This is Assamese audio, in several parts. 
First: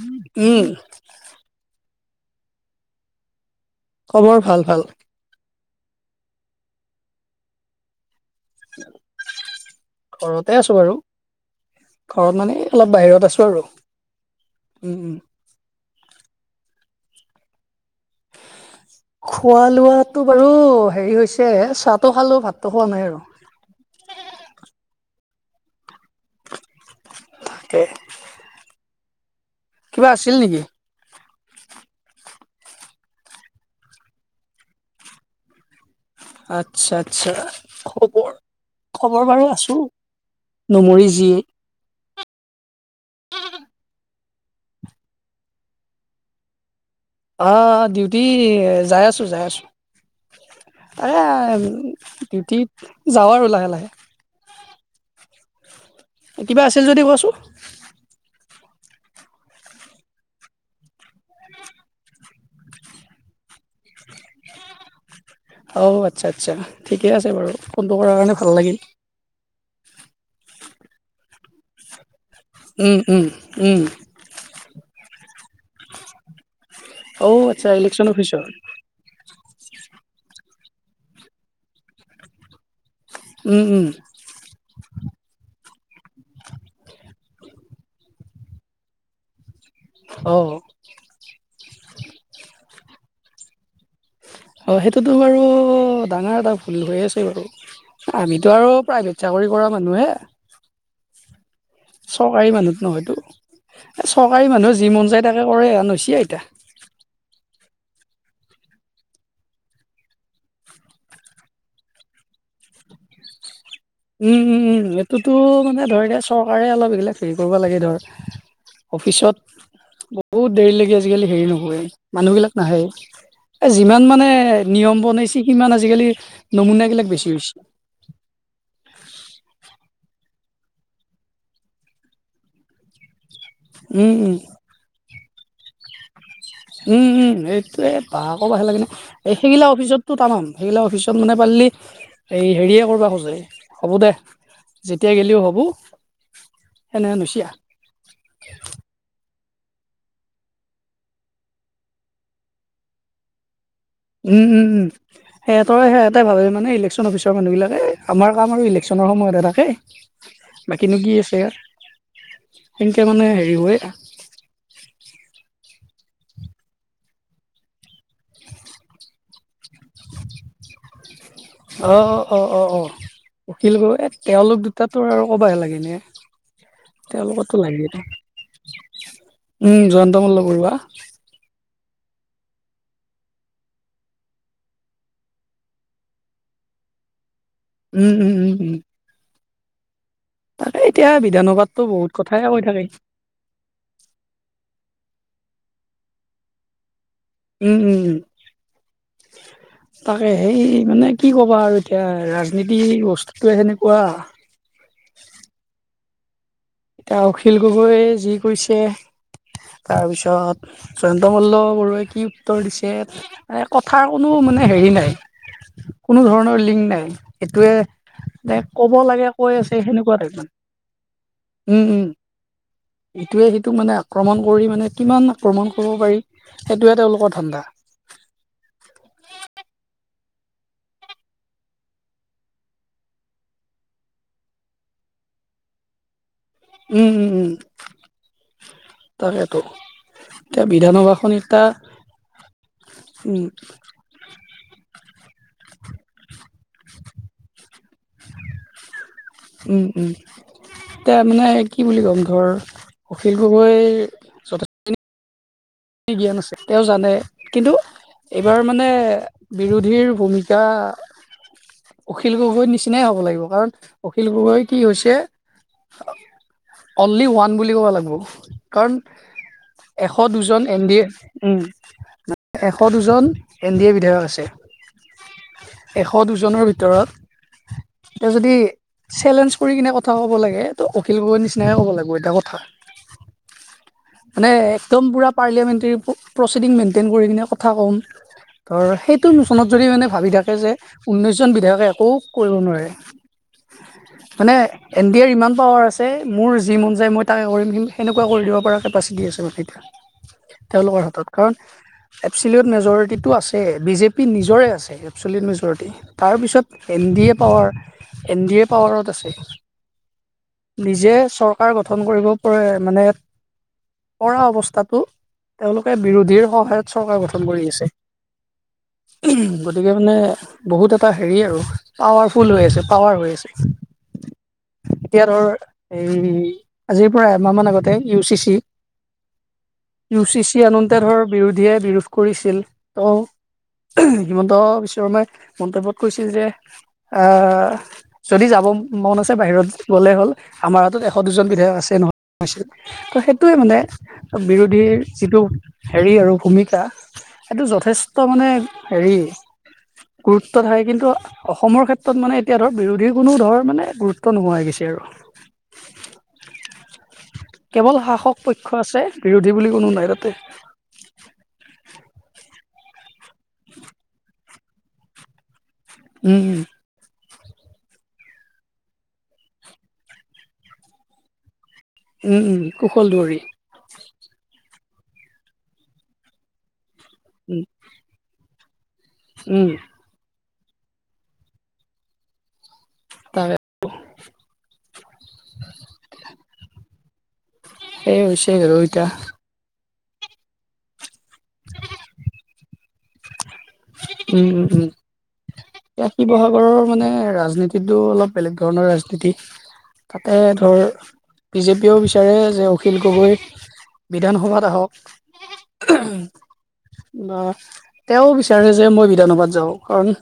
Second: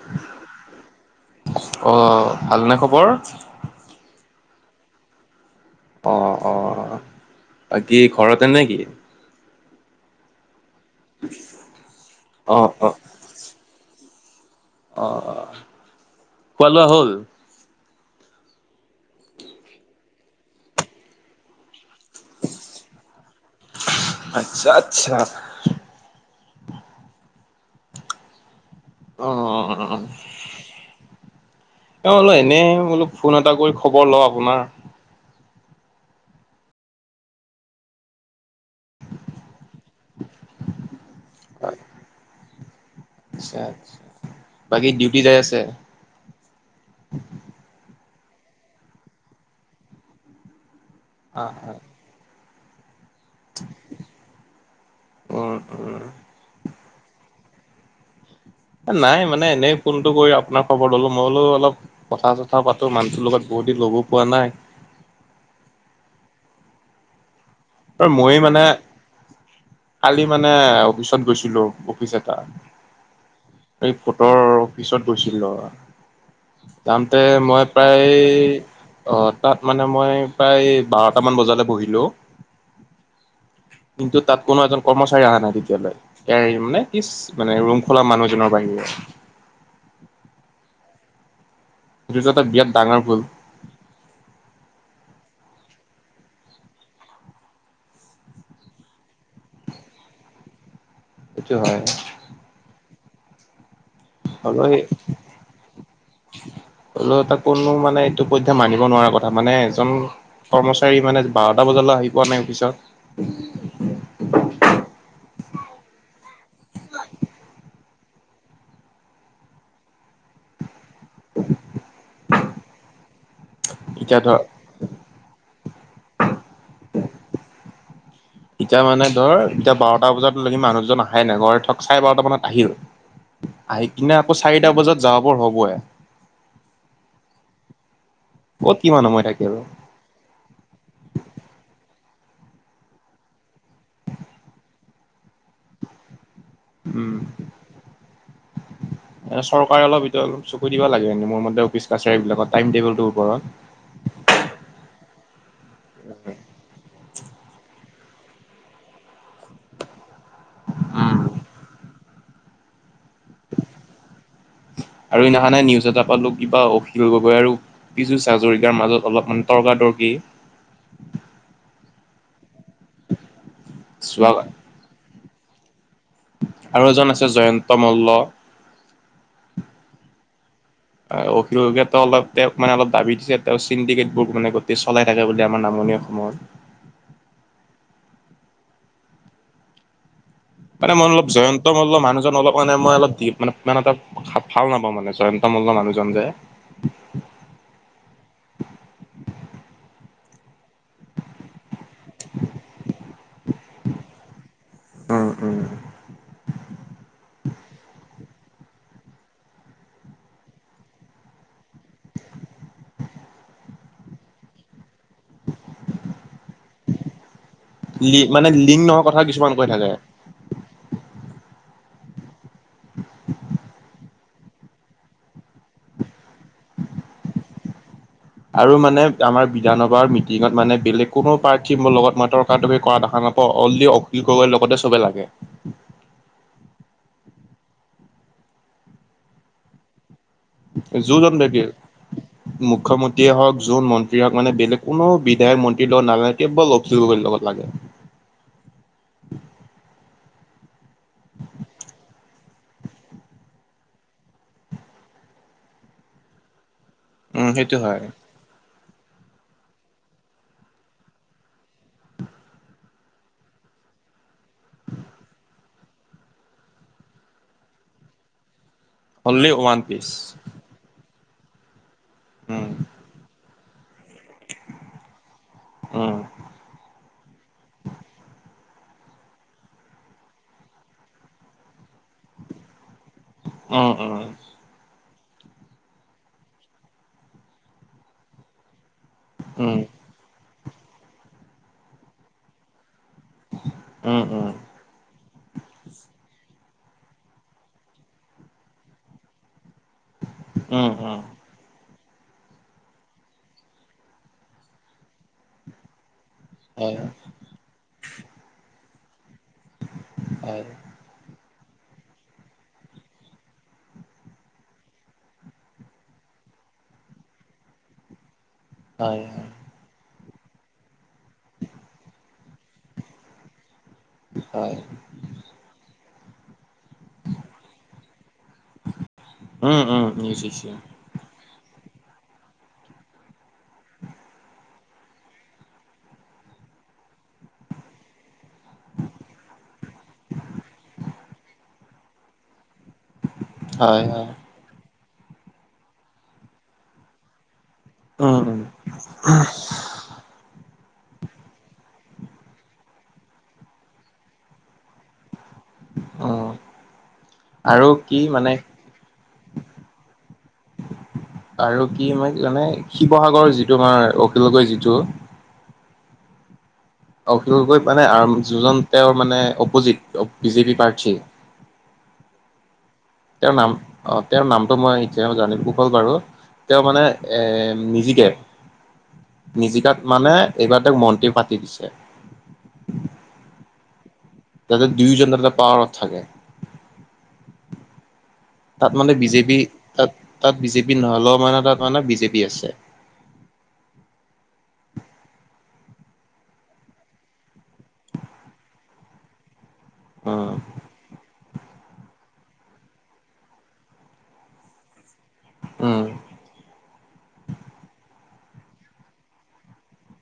উ উম। অ ভালনে খবৰ? খবৰ ভাল ভাল। অ অ বাকী ঘৰতে নে কি? ঘৰতে আছো বাৰু। ঘৰত মানে এ অ', অলপ অ'। বাহিৰত আছো আৰু। উম, অ উম। খোৱা লোৱা হ'ল? খোৱা লোৱাটো বাৰু হেৰি হৈছে চাহটো খালো, ভাতটো খোৱা নাই আৰু। আচ্ছা আচ্ছা। [unintelligible] অ অ অ। কিবা আছিল নেকি? অ এনেই বোলো ফোন এটা কৰি খবৰ লওঁ আপোনাৰ। আচ্ছা আচ্ছা খবৰ, খবৰ বাৰু আছো। নমৰি জী। হয় [inaudible] আচ্ছা আচ্ছা, বাকী ডিউটি যাই আছে? অ ডিউটি যাই আছো যাই আছো। এয়া অ', অ'। ডিউটিত যাওঁ আৰু লাহে লাহে। উম উম। কিবা আছিল যদি কোৱাচোন। নাই মানে এনেই ফোনটো কৰি আপোনাৰ খবৰ ললো, মই বোলো অলপ কথা চথা পাতো মানুটোৰ লগত বহুত দিন লগো পোৱা নাই। অঁ আচ্ছা আচ্ছা ঠিকে আছে বাৰু। ফোনটো আৰু কৰাৰ কাৰণে মই ভাল মানে লাগিল। কালি মানে অফিচত গৈছিলো। অফিচ এটা উম, উম, উম, এই ফটৰ অফিচত গৈছিল ৰ। যামতে অ' মই আচ্ছা ইলেকশ্যন প্ৰায় অফিচৰ অঁ তাত মানে মই প্ৰায় বাৰটামান বজালে বহিলোঁ। উম উওম। কিন্তু তাত কোনো এজন কৰ্মচাৰী অহা নাই তেতিয়ালৈ ই মানে ইচ্ মানে ৰুম খোলা মানুহজনৰ বাহিৰে অঁ! জোজট বিৰাট ডাঙৰ ভুল। অঁ সেইটোতো বাৰু ডাঙৰ এটা ভুল হৈ আছে বাৰু আমিতো আৰু প্ৰাইভেট চাকৰি কৰা মানুহে। সেইটো হয়। চৰকাৰী মানুহত নহয়তো এই চৰকাৰী হ'লেও মানুহৰ যি মন যায় তাকে কৰে এ ন চি আইতা হলেও তাক কোনো মানে এইটো পধ্যায় মানিব নোৱাৰা কথা মানে এজন কৰ্মচাৰী মানে বাৰটা বজালৈ আহি পোৱা নাই অফিচত উমঁ উমঁ উমঁ এইটোতো মানে ধৰি এ চৰকাৰে অলপ এইগিলাক হেৰি কৰিব লাগে ধৰ অফিচত বহুত দেৰি লাগি আছে আজিকালি হেৰি নহয় মানুহ বিলাক নাহে এ যিমান এতিয়া মানে ধৰ নিয়ম বনাইছে কিমান আজিকালি নমুনীয়াবিলাক বেছি হৈছে এতিয়া মানে ধৰ এতিয়া বাৰটা বজাতকি মানুহজন আহাই নাই ঘৰৰত ধৰক চাৰে বাৰটা মানত আহিব আহি কিনে আকৌ চাৰিটা বজাত যাব বৰ হ'বই উমঁ উমঁ এইটোয়ে ব আকৌ বাহে লাগ ক'ত ন কিমান সময় এই থাকে আৰু সেইগিলা অফিচত টো টামাম সেইগিলা অফিচত মানে পাৰিলি এই হেৰিয়ে কৰিবা খোজে হ'ব দে যেতিয়া গ'লেও হ'ব। সেনেহেন হৈছি উমঁ! আ এ চৰকাৰে অলপ ভিতৰত চকু দিব লাগে মোৰ মতে অফিচ কাছাৰী বিলাকৰ টাইম টেবুলটোৰ ওপৰত উমঁ উমঁ উমঁ সেতই সে এটাই ভাবে মানে ইলেকচন অফিচত হেত মানুহবিলাকে আমাৰ কাম আৰু ইলেকশ্যনৰ সময়তে থাকে বাকীনো কি আছে ইয়াত সেনেকৈ মানে হেৰি হৈ আৰু সদিনাখে নিউজ এটা পালোঁ কিবা অখিল গগৈ আৰু পিছু হাজৰিকাৰ মাজত অলপমান তৰ্কাতৰ্কি অঁ অঁ অঁ অঁ অঁ অখিল গগৈৰ এ চোৱা তেওঁলোক দুটা তোৰ আৰু ক'বই লাগে নে আৰু এজন আছে জয়ন্ত মল্ল উমঁ জয়ন্ত মল্ল বৰুৱা অখিল গগৈয়ে অলপ তেওঁক মানে অলপ দাবী দিছে তেওঁ চিণ্ডিকেটবোৰ মানে গোটেই চলাই থাকে বুলি আমাৰ নামনীয় অসমত ওঁম ওঁম ওঁম ওঁম। মানে মই এতিয়া অলপ জয়ন্ত বিধানসভাততো মল বহুত মানুহজন কথাই অলপ কৈ মানে থাকে মই অলপ দি মানে ইমান এটা ভাল নাপাওঁ মানে জয়ন্ত মল্ল মানুহজন যে উমঁ উমঁ! [inaudible] তাকে সেই মানে কি ক'বা আৰু এতিয়া ৰাজনীতি বস্তুতোয়ে সেনেকুৱা উমঁ উমঁ! এতিয়া অখিল গগৈয়ে যি কৰিছে তাৰপিছত জয়ন্ত মল্ল বৰুৱাই কি উত্তৰ দিছে ম কথাৰ কোনো মানে হেৰি নাই কোনো ধৰণৰ লিংক নাই সেইটোৱে লি মানে তে লিংক ক'ব নোহোৱা কথা লাগে কিছুমান কৈ আছে থাকে। সেনেকুৱা দেখোন উমঁ উমঁ ইটোৱে সিটোক মানে আক্ৰমণ কৰি মানে কিমান আক্ৰমণ কৰিব পাৰি সেইটোহে তেওঁলোকৰ ঠাণ্ডা আৰু মানে আমাৰ বিধানসভাৰ মিটিঙত মানে বেলেগ কোনো প্ৰাৰ্থী মোৰ লগত মই তৰ্কাতৰ্কি কৰা দেখা নাপাওঁ অঁ অনলি অখিল গগৈৰ লগতে চবে লাগে। উম উম উম তাকেইতো। যোনজন থাকিল মুখ্যমন্ত্ৰীয়ে উম হওক যোন মন্ত মানে বেলেগ কোনো বিধায়ক মন্ত্ৰী লগত নালাগে কেৱল অখিল গগৈৰ লগত লাগে। উম উম, এতিয়া মানে কি বুলি ক'ম ধৰ অখিল গগৈ, জ্ঞান আছে তেওঁ জানে উম কিন্তু সেইটো হয় এইবাৰ মানে বিৰোধীৰ ভূমিকা, অখিল গগৈৰ নিচিনাই হ'ব লাগিব কাৰণ অখিল গগৈ কি হৈছে। [inaudible] অনলি ওৱান বুলি ক'ব লাগিব কাৰণ। অনলি ওৱান পিচ এশ দুজন এন ডি এ উম উম এশ দুজন, এন ডি এ বিধায়ক আছে এশ দুজনৰ ভিতৰত, এতিয়া যদি। চেলেঞ্জ কৰি কিনে কথা ক'ব লাগে এইটো অখিল গগৈ নিচিনাকে ক'ব লাগিব এটা কথা। উম উম, মানে একদম পুৰা পাৰ্লিয়ামেণ্টেৰী প্ৰচিডিং মেইনটেইন কৰি কিনে কথা ক'ম। ধৰ সেইটো মুচনত উম যদি মানে ভাবি থাকে যে ঊনৈশ জন বিধায়কে একো কৰিব নোৱাৰে। উম মানে, উম এন ডি এৰ ইমান পাৱাৰ আছে মোৰ যি মন যায় মই তাকে কৰিম কিন্তু সেনেকুৱা কৰি দিব পৰাকে, পাচ দি আছিলো তেতিয়া উম উম তেওঁলোকৰ উম হাতত কাৰণ, এপচিলেট মেজৰিটিটো আছে বিজেপি নিজৰে আছে এপচিলিয়েট মেজৰিটি, তাৰপিছত হয় N D A power N D A পাৱাৰত আছে। হয়। নিজে চৰকাৰ গঠন কৰিব পাৰে মানে। কৰা অৱস্থাতো তেওঁলোকে বিৰোধীৰ সহায়ত চৰকাৰ গঠন কৰি আছে। হয় গতিকে মানে। বহুত এটা হেৰি আৰু পাৱাৰফুল হৈ আছে পাৱাৰ হৈ আছে। হয় এতিয়া ধৰ এই আজিৰ পৰা এমাহমান আগতে U C C, um um U C C বুজিছোঁ আনোতে ধৰ বিৰোধীয়ে বিৰোধ কৰিছিল ত, হিমন্ত বিশ্ব শৰ্মাই মন্তব্যত কৈছিল যে আহ, যদি যাব মন আছে বাহিৰত গ'লে হ'ল। আমাৰ হাতত এশ দুজন বিধায়ক আছে নয়ছিল সটোৱে মানে হয় হয় বিৰোধীৰ যিটো হেৰি আৰু ভূমিকা সেইটো যথেষ্ট উম মানে উম হেৰি গুৰুত্ব থাকে কিন্তু, অসমৰ ক্ষেত্ৰত মানে এতিয়া ধৰ বিৰোধীৰ কোনো ধৰ মানে গুৰুত্ব নোহোৱা হৈ গৈছে আৰু অ আৰু কেৱল কি। শাসক মানে পক্ষ আছে বিৰোধী বুলি কোনো নাই তাতে। আৰু কি মানে শিৱসাগৰ যিটো আমাৰ অখিল গগৈৰ যিটো, উম উম অখিল গগৈ মানে যিজন তেওঁৰ মানে অপজিত বিজেপি প্ৰাৰ্থীৰ। উম উম কুশল দুৱাৰী। তেওঁৰ নাম অ তেওঁৰ নামটো মই এতিয়া জানিম কুশল বাৰু তেওঁ মানে, এ উম, নিজিকে উম, নিজিকাত মানে এইবাৰ তেওঁক মন্ত্ৰী পাতি দিছে। তাকে, তাতে দুয়োজন এটা পাৱাৰত থাকে। সেই হৈছে আৰু তাত এতিয়া মানে বিজেপি তাত তাত বিজেপি নহ'লেও মানে তাত মানে বিজেপি আছে। উম উম। এয়া শিৱসাগৰৰ মানে ৰাজনীতিটো অলপ বেলেগ ধৰণৰ ৰাজনীতি। তাতে উম ধৰ বিজেপিয়েও বিচাৰে যে অখিল গগৈ বিধানসভাত আহক। উম অ তেওঁ বিচাৰে যে মই বিধানসভাত যাওঁ, কাৰণ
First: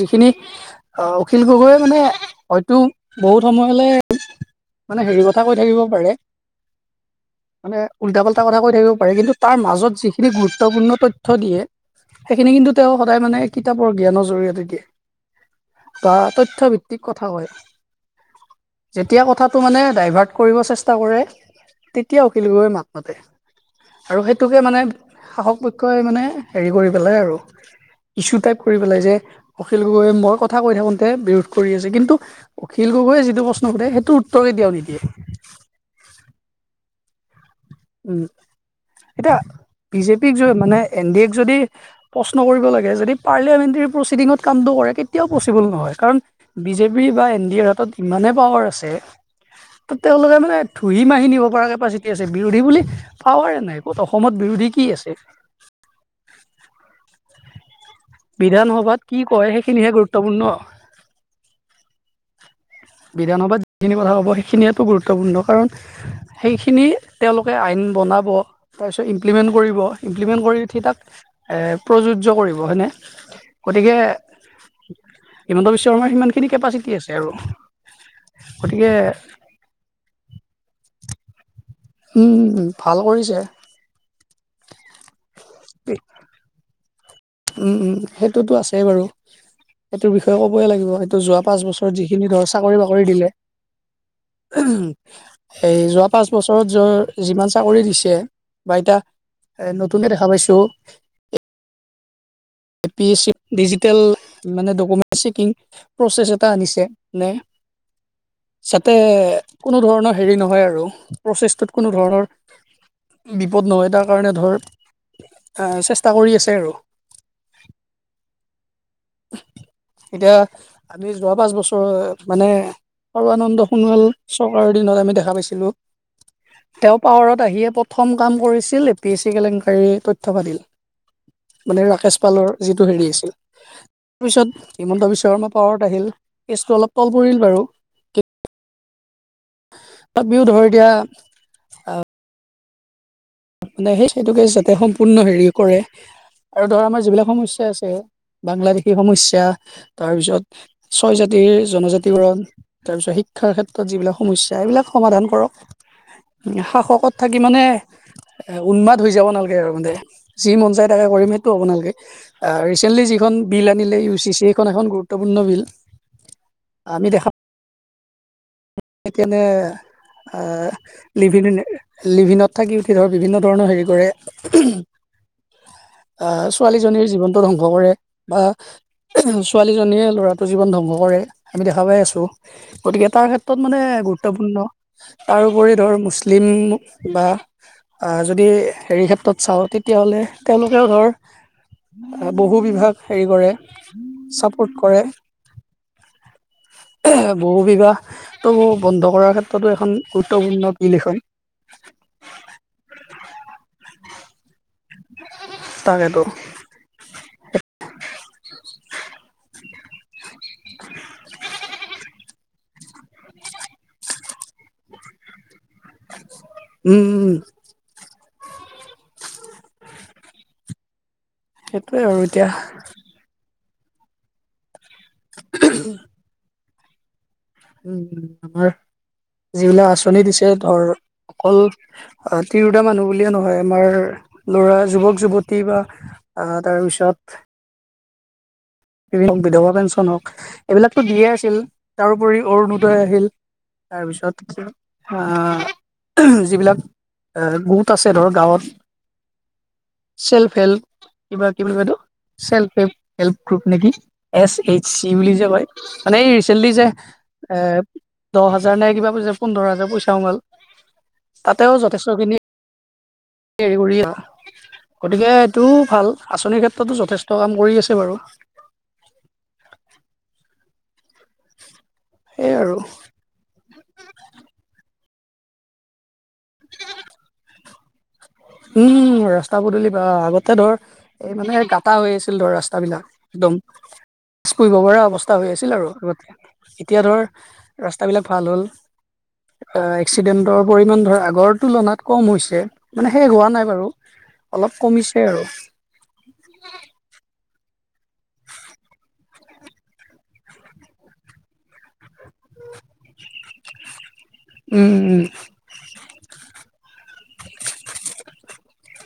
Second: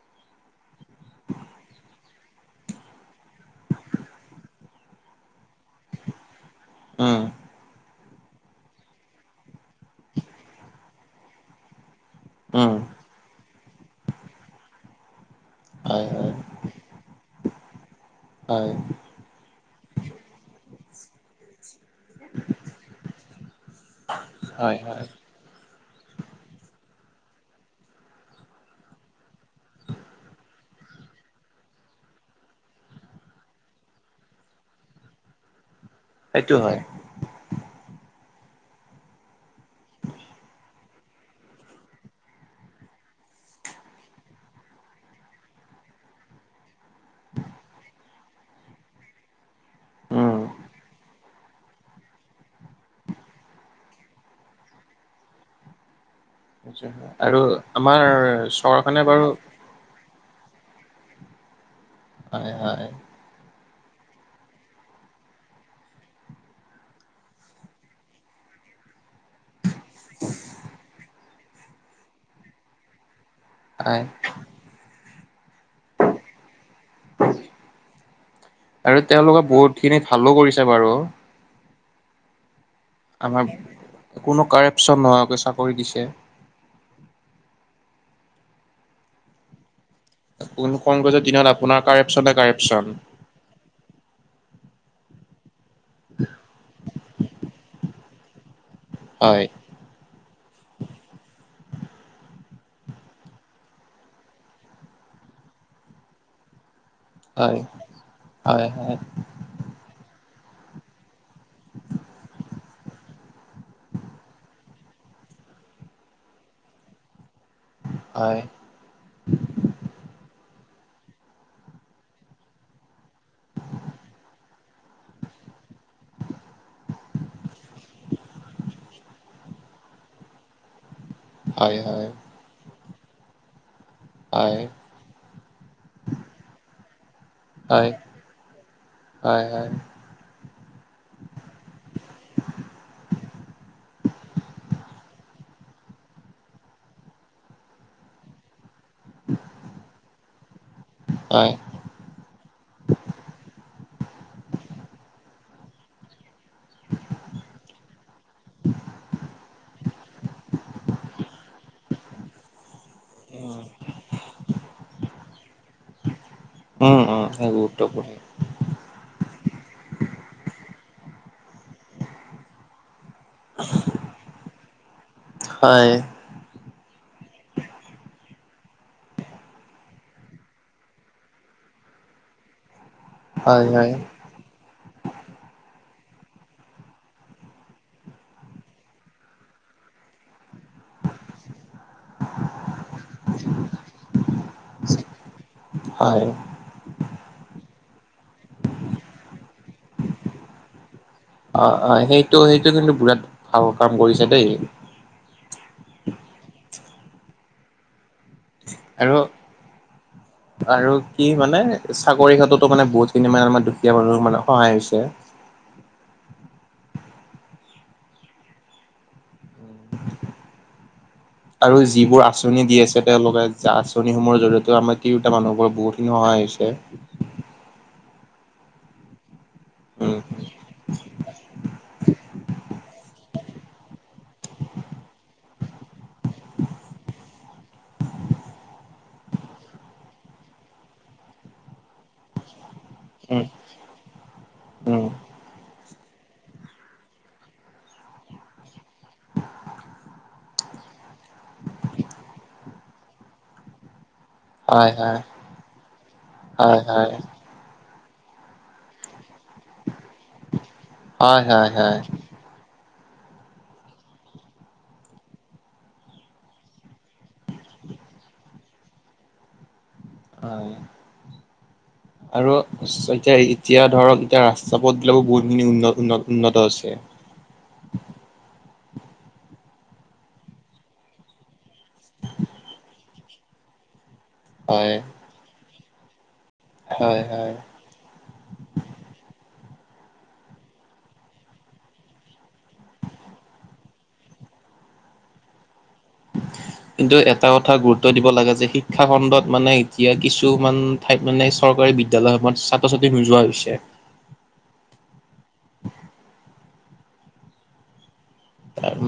যিখিনি অ অখিল গগৈয়ে মানে হয়তো বহুত সময়লে মানে হেৰি কথা কৈ থাকিব পাৰে, উম মানে উল্টা-পাল্টা কথা কৈ থাকিব পাৰে। কিন্তু তাৰ মাজত যিখিনি গুৰুত্বপূৰ্ণ তথ্য দিয়ে সেইখিনি কিন্তু উম তেওঁ সদায় মানে কিতাপৰ জ্ঞানৰ জৰি়য়তে দিয়ে হয় বা হয় তথ্য ভি তিক কথা কয়। হয়। যেতিয়া কথাটো মানে ডাইভাৰ্ট কৰিব চেষ্টা কৰে তেতিয়া অখিল গগৈে মাত মাতে। আৰু সেইটোকে হয় মানে হয় শাসক পক্ষই মানে হেৰি কৰি পেলাই আৰু। ইছু টাইপ কৰি পেলাই যে অখিল গগৈয়ে মই কথা কৈ থাকোতে বিৰোধ কৰি আছে। কিন্তু অখিল গগৈয়ে যিটো প্ৰশ্ন সুধে সেইটোৰ উত্তৰ কেতিয়াও নিদিয়ে। সেইটো হয়। উম এতিয়া বিজেপিক য মানে এন ডি এক যদি প্ৰশ্ন কৰিব লাগে, যদি পাৰ্লিয়ামেণ্টেৰী প্ৰচিডিঙত কামটো কৰে কেতিয়াও পচিবল নহয়। কাৰণ বিজেপি বা এন ডি এৰ হাতত ইমানেই পাৱাৰ আছে ত তেওঁলোকে উম মানে ধুই মাহি নিব পৰা কেপাচিটি আছে বিৰোধী বুলি পাৱাৰে নাই, ক'ত অসমত বিৰোধী কি আছে? সেইটো হয়। আৰু আমাৰ চহৰখনে বাৰু খিনিহে গুৰুত্বপূৰ্ণ। হয় হয়। বিধানসভাত যিখিনি কথা ক'ব সেইখিনিয়ো গুৰুত্বপূৰ্ণ কাৰণ সেইখিনি তেওঁলোকে আইন বনাব, তাৰপিছত ইমপ্লিমেণ্ট কৰিব, ইমপ্লিমেণ্ট কৰি উঠি তাক প্ৰযোজ্য কৰিব সেনে, গতিকে হয় হিমন্ত বিশ্ব শৰ্মাৰ সিমান খিনি কেপাচিটি আছে আৰু। গতিকে আৰু তেওঁলোকে বহুত খিনি ভালো কৰিছে বাৰু। উম উম। আমাৰ কোনো কাৰেপচন নোহোৱাকৈ চাকৰি দিছে, উম উম সেইটোতো আছেই বাৰু। সেইটো বিষয়ে ক'বই কোনো লাগিব। সেইটো কংগ্ৰেছৰ যোৱা দিনত পাঁচ আপোনাৰ বছৰত যিখিনি কাৰেপচনে ধৰ চাকৰি কাৰেপচন বাকৰি দিলে এই যোৱা পাঁচ বছৰত যৰ যিমান চাকৰি দিছে বা ইটা হয়। নতুনে দেখা পাইছো A P S C digital মানে ডকুমেণ্ট চেকিং প্ৰচেছ এটা আনিছে নে হয় হয় যাতে হয় কোনো ধৰণৰ হেৰি নহয় আৰু প্ৰচেছটোত কোনো ধৰণৰ বিপদ নহয়, তাৰ কাৰণে ধৰ চেষ্টা কৰি আছে আৰু। হয় এতিয়া আমি যোৱা পাঁচ বছৰ মানে সৰ্বানন্দ সোণোৱাল চৰকাৰৰ দিনত আমি দেখা পাইছিলো তেওঁ পাৱাৰত আহিয়ে প্ৰথম কাম কৰিছিল এ পি এছ চি কেলেংকাৰীৰ তথ্য পাতিল [unintelligible] মানে হয় ৰাকেশ পালৰ যিটো হেৰি আছিল পিছত হিমন্ত বিশ্ব শৰ্মা পাৱাৰত আহিল কেচটো অলপ তল পৰিল বাৰু হয় হয় হয় তাবিও বিহু ধৰ এতিয়া মানে সেই সেইটো কেচ যাতে সম্পূৰ্ণ হেৰি কৰে আৰু ধৰ আমাৰ যিবিলাক সমস্যা আছে বাংলাদেশ সেই সমস্যা তাৰপিছত ছয় হয় জাতিৰ জনজাতিকৰণ তাৰপিছত শিক্ষাৰ ক্ষেত্ৰত যিবিলাক সমস্যা এইবিলাক সমাধান কৰক শাসকত থাকি মানে এ উন্মাদ হৈ যাব নালাগে আৰু মানে যি মন যায় তাকে কৰিম সেইটো হব নালগে ৰিচেণ্টলি যিখন বিল আনিলে ইউ চি চি এইখন এখন গুৰুত্বপূৰ্ণ বিল উম উম গুৰুত্বপূৰ্ণ এইকানে আ লিভিন নে নে লিভিনত থাকি উঠি ধৰ বিভিন্ন ধৰণৰ হেৰি কৰে হয় আহ ছোৱালীজনীৰ জীৱনটো ধ্বংস কৰে বা ছোৱালীজনীয়ে ল'ৰাটোৰ জীৱন ধ্বংস কৰে আমি দেখা পাই আছোঁ গতিকে তাৰ তত হয় মানে হয় গুৰুত্বপূৰ্ণ তাৰোপৰি ধৰ মুছলিম বা আ যদি হেৰি ক্ষেত্ৰত চাওঁ তেতিয়াহ'লে তেওঁলোকেও ধৰ আ বহু বিভাগ হেৰি কৰে চাপৰ্ট কৰে হয় বহু বিঘাহটো বন্ধ কৰাৰ ক্ষেত্ৰতো এখন গুৰুত্বপূৰ্ণ বিল এখন অ অ সেইটো সেইটো কিন্তু বুৰাত ভাল কাম কৰিছে দেই তাকেতো আৰু আৰু কি মানে চাকৰি ক্ষেত্ৰতো মানে বহুতখিনি মানে আমাৰ দুখীয়া মানুহ মানে সহায় হৈছে উম উম আৰু সেইটোৱে যিবোৰ এতিয়া আঁচনি দি আছে তেওঁলোকে জা আঁচনিসমূহৰ জৰিয়তেও আমাৰ তিৰোতা মানুহবোৰৰ বহুতখিনি সহায় হৈছে উ আমাৰ যিবিলাক উম, আঁচনি দিছে ধৰ অকল অ তিৰো তা মানুহ বুলিয়ে নহয় আমাৰ ল'ৰা যুৱক যুৱতী বা আ তাৰপিছত বিধৱা পেঞ্চন হওক এইবিলাকতো দিয়ে আছিল তাৰোপৰি অৰুণোদয় আহিল তাৰপিছত উম, আহ যিবিলাক এ গোত আছে ধৰ গাঁৱত চেল্ফ হেল্প কিবা কি বুলি কয় এইটো ছেল্ফ পেপ গ্ৰুপ নেকি এচ এইচ হয়, চি হয়, বুলি যে কয় মানে এই ৰিচেন্টলি হয়, যে হয়, এ দহ হাজাৰ নাই কিবা বুলি যে পোন্ধৰ হাজাৰ পইচ তামাল হয়, হয়, তাতেও হয়। যথেষ্ট খিনি হেৰি কৰি আৰু গতিকে এইটো ভাল আঁচনিৰ ক্ষেত্ৰতো যথেষ্ট কাম কৰি আছে বাৰু আহ আৰু এতিয়া এতিয়া ধৰক এতিয়া ৰাস্তা পথবিলাকো বহুতখিনি উন্ন উন্ন উন্নত হৈছে উম ৰাস্তা পদূলি বা আগতে ধৰ এই মানে গাটা হৈ আছিল ধৰ ৰাস্তাবিলাক একদম মাছ পুহিব হয়, পৰা অৱস্থা হৈ আছিল আৰু আগতে এতিয়া হয়, ধৰ হয়। ৰাস্তাবিলাক ভাল হ'ল আ এক্সিডেণ্টৰ পৰিমাণ ধৰ আগৰ তুলনাত কম হৈছে মানে শেষ হোৱা নাই বাৰু অলপ কমিছে আৰু কিন্তু এটা কথা গুৰুত্ব দিব লাগে যে শিক্ষা খণ্ডত মানে এতিয়া কিছুমান ঠাইত মানে এই চৰকাৰী বিদ্যালয়সমূহত ছাত্ৰ ছাত্ৰী নোযোৱা হৈ গৈছে উম উম তাৰ মান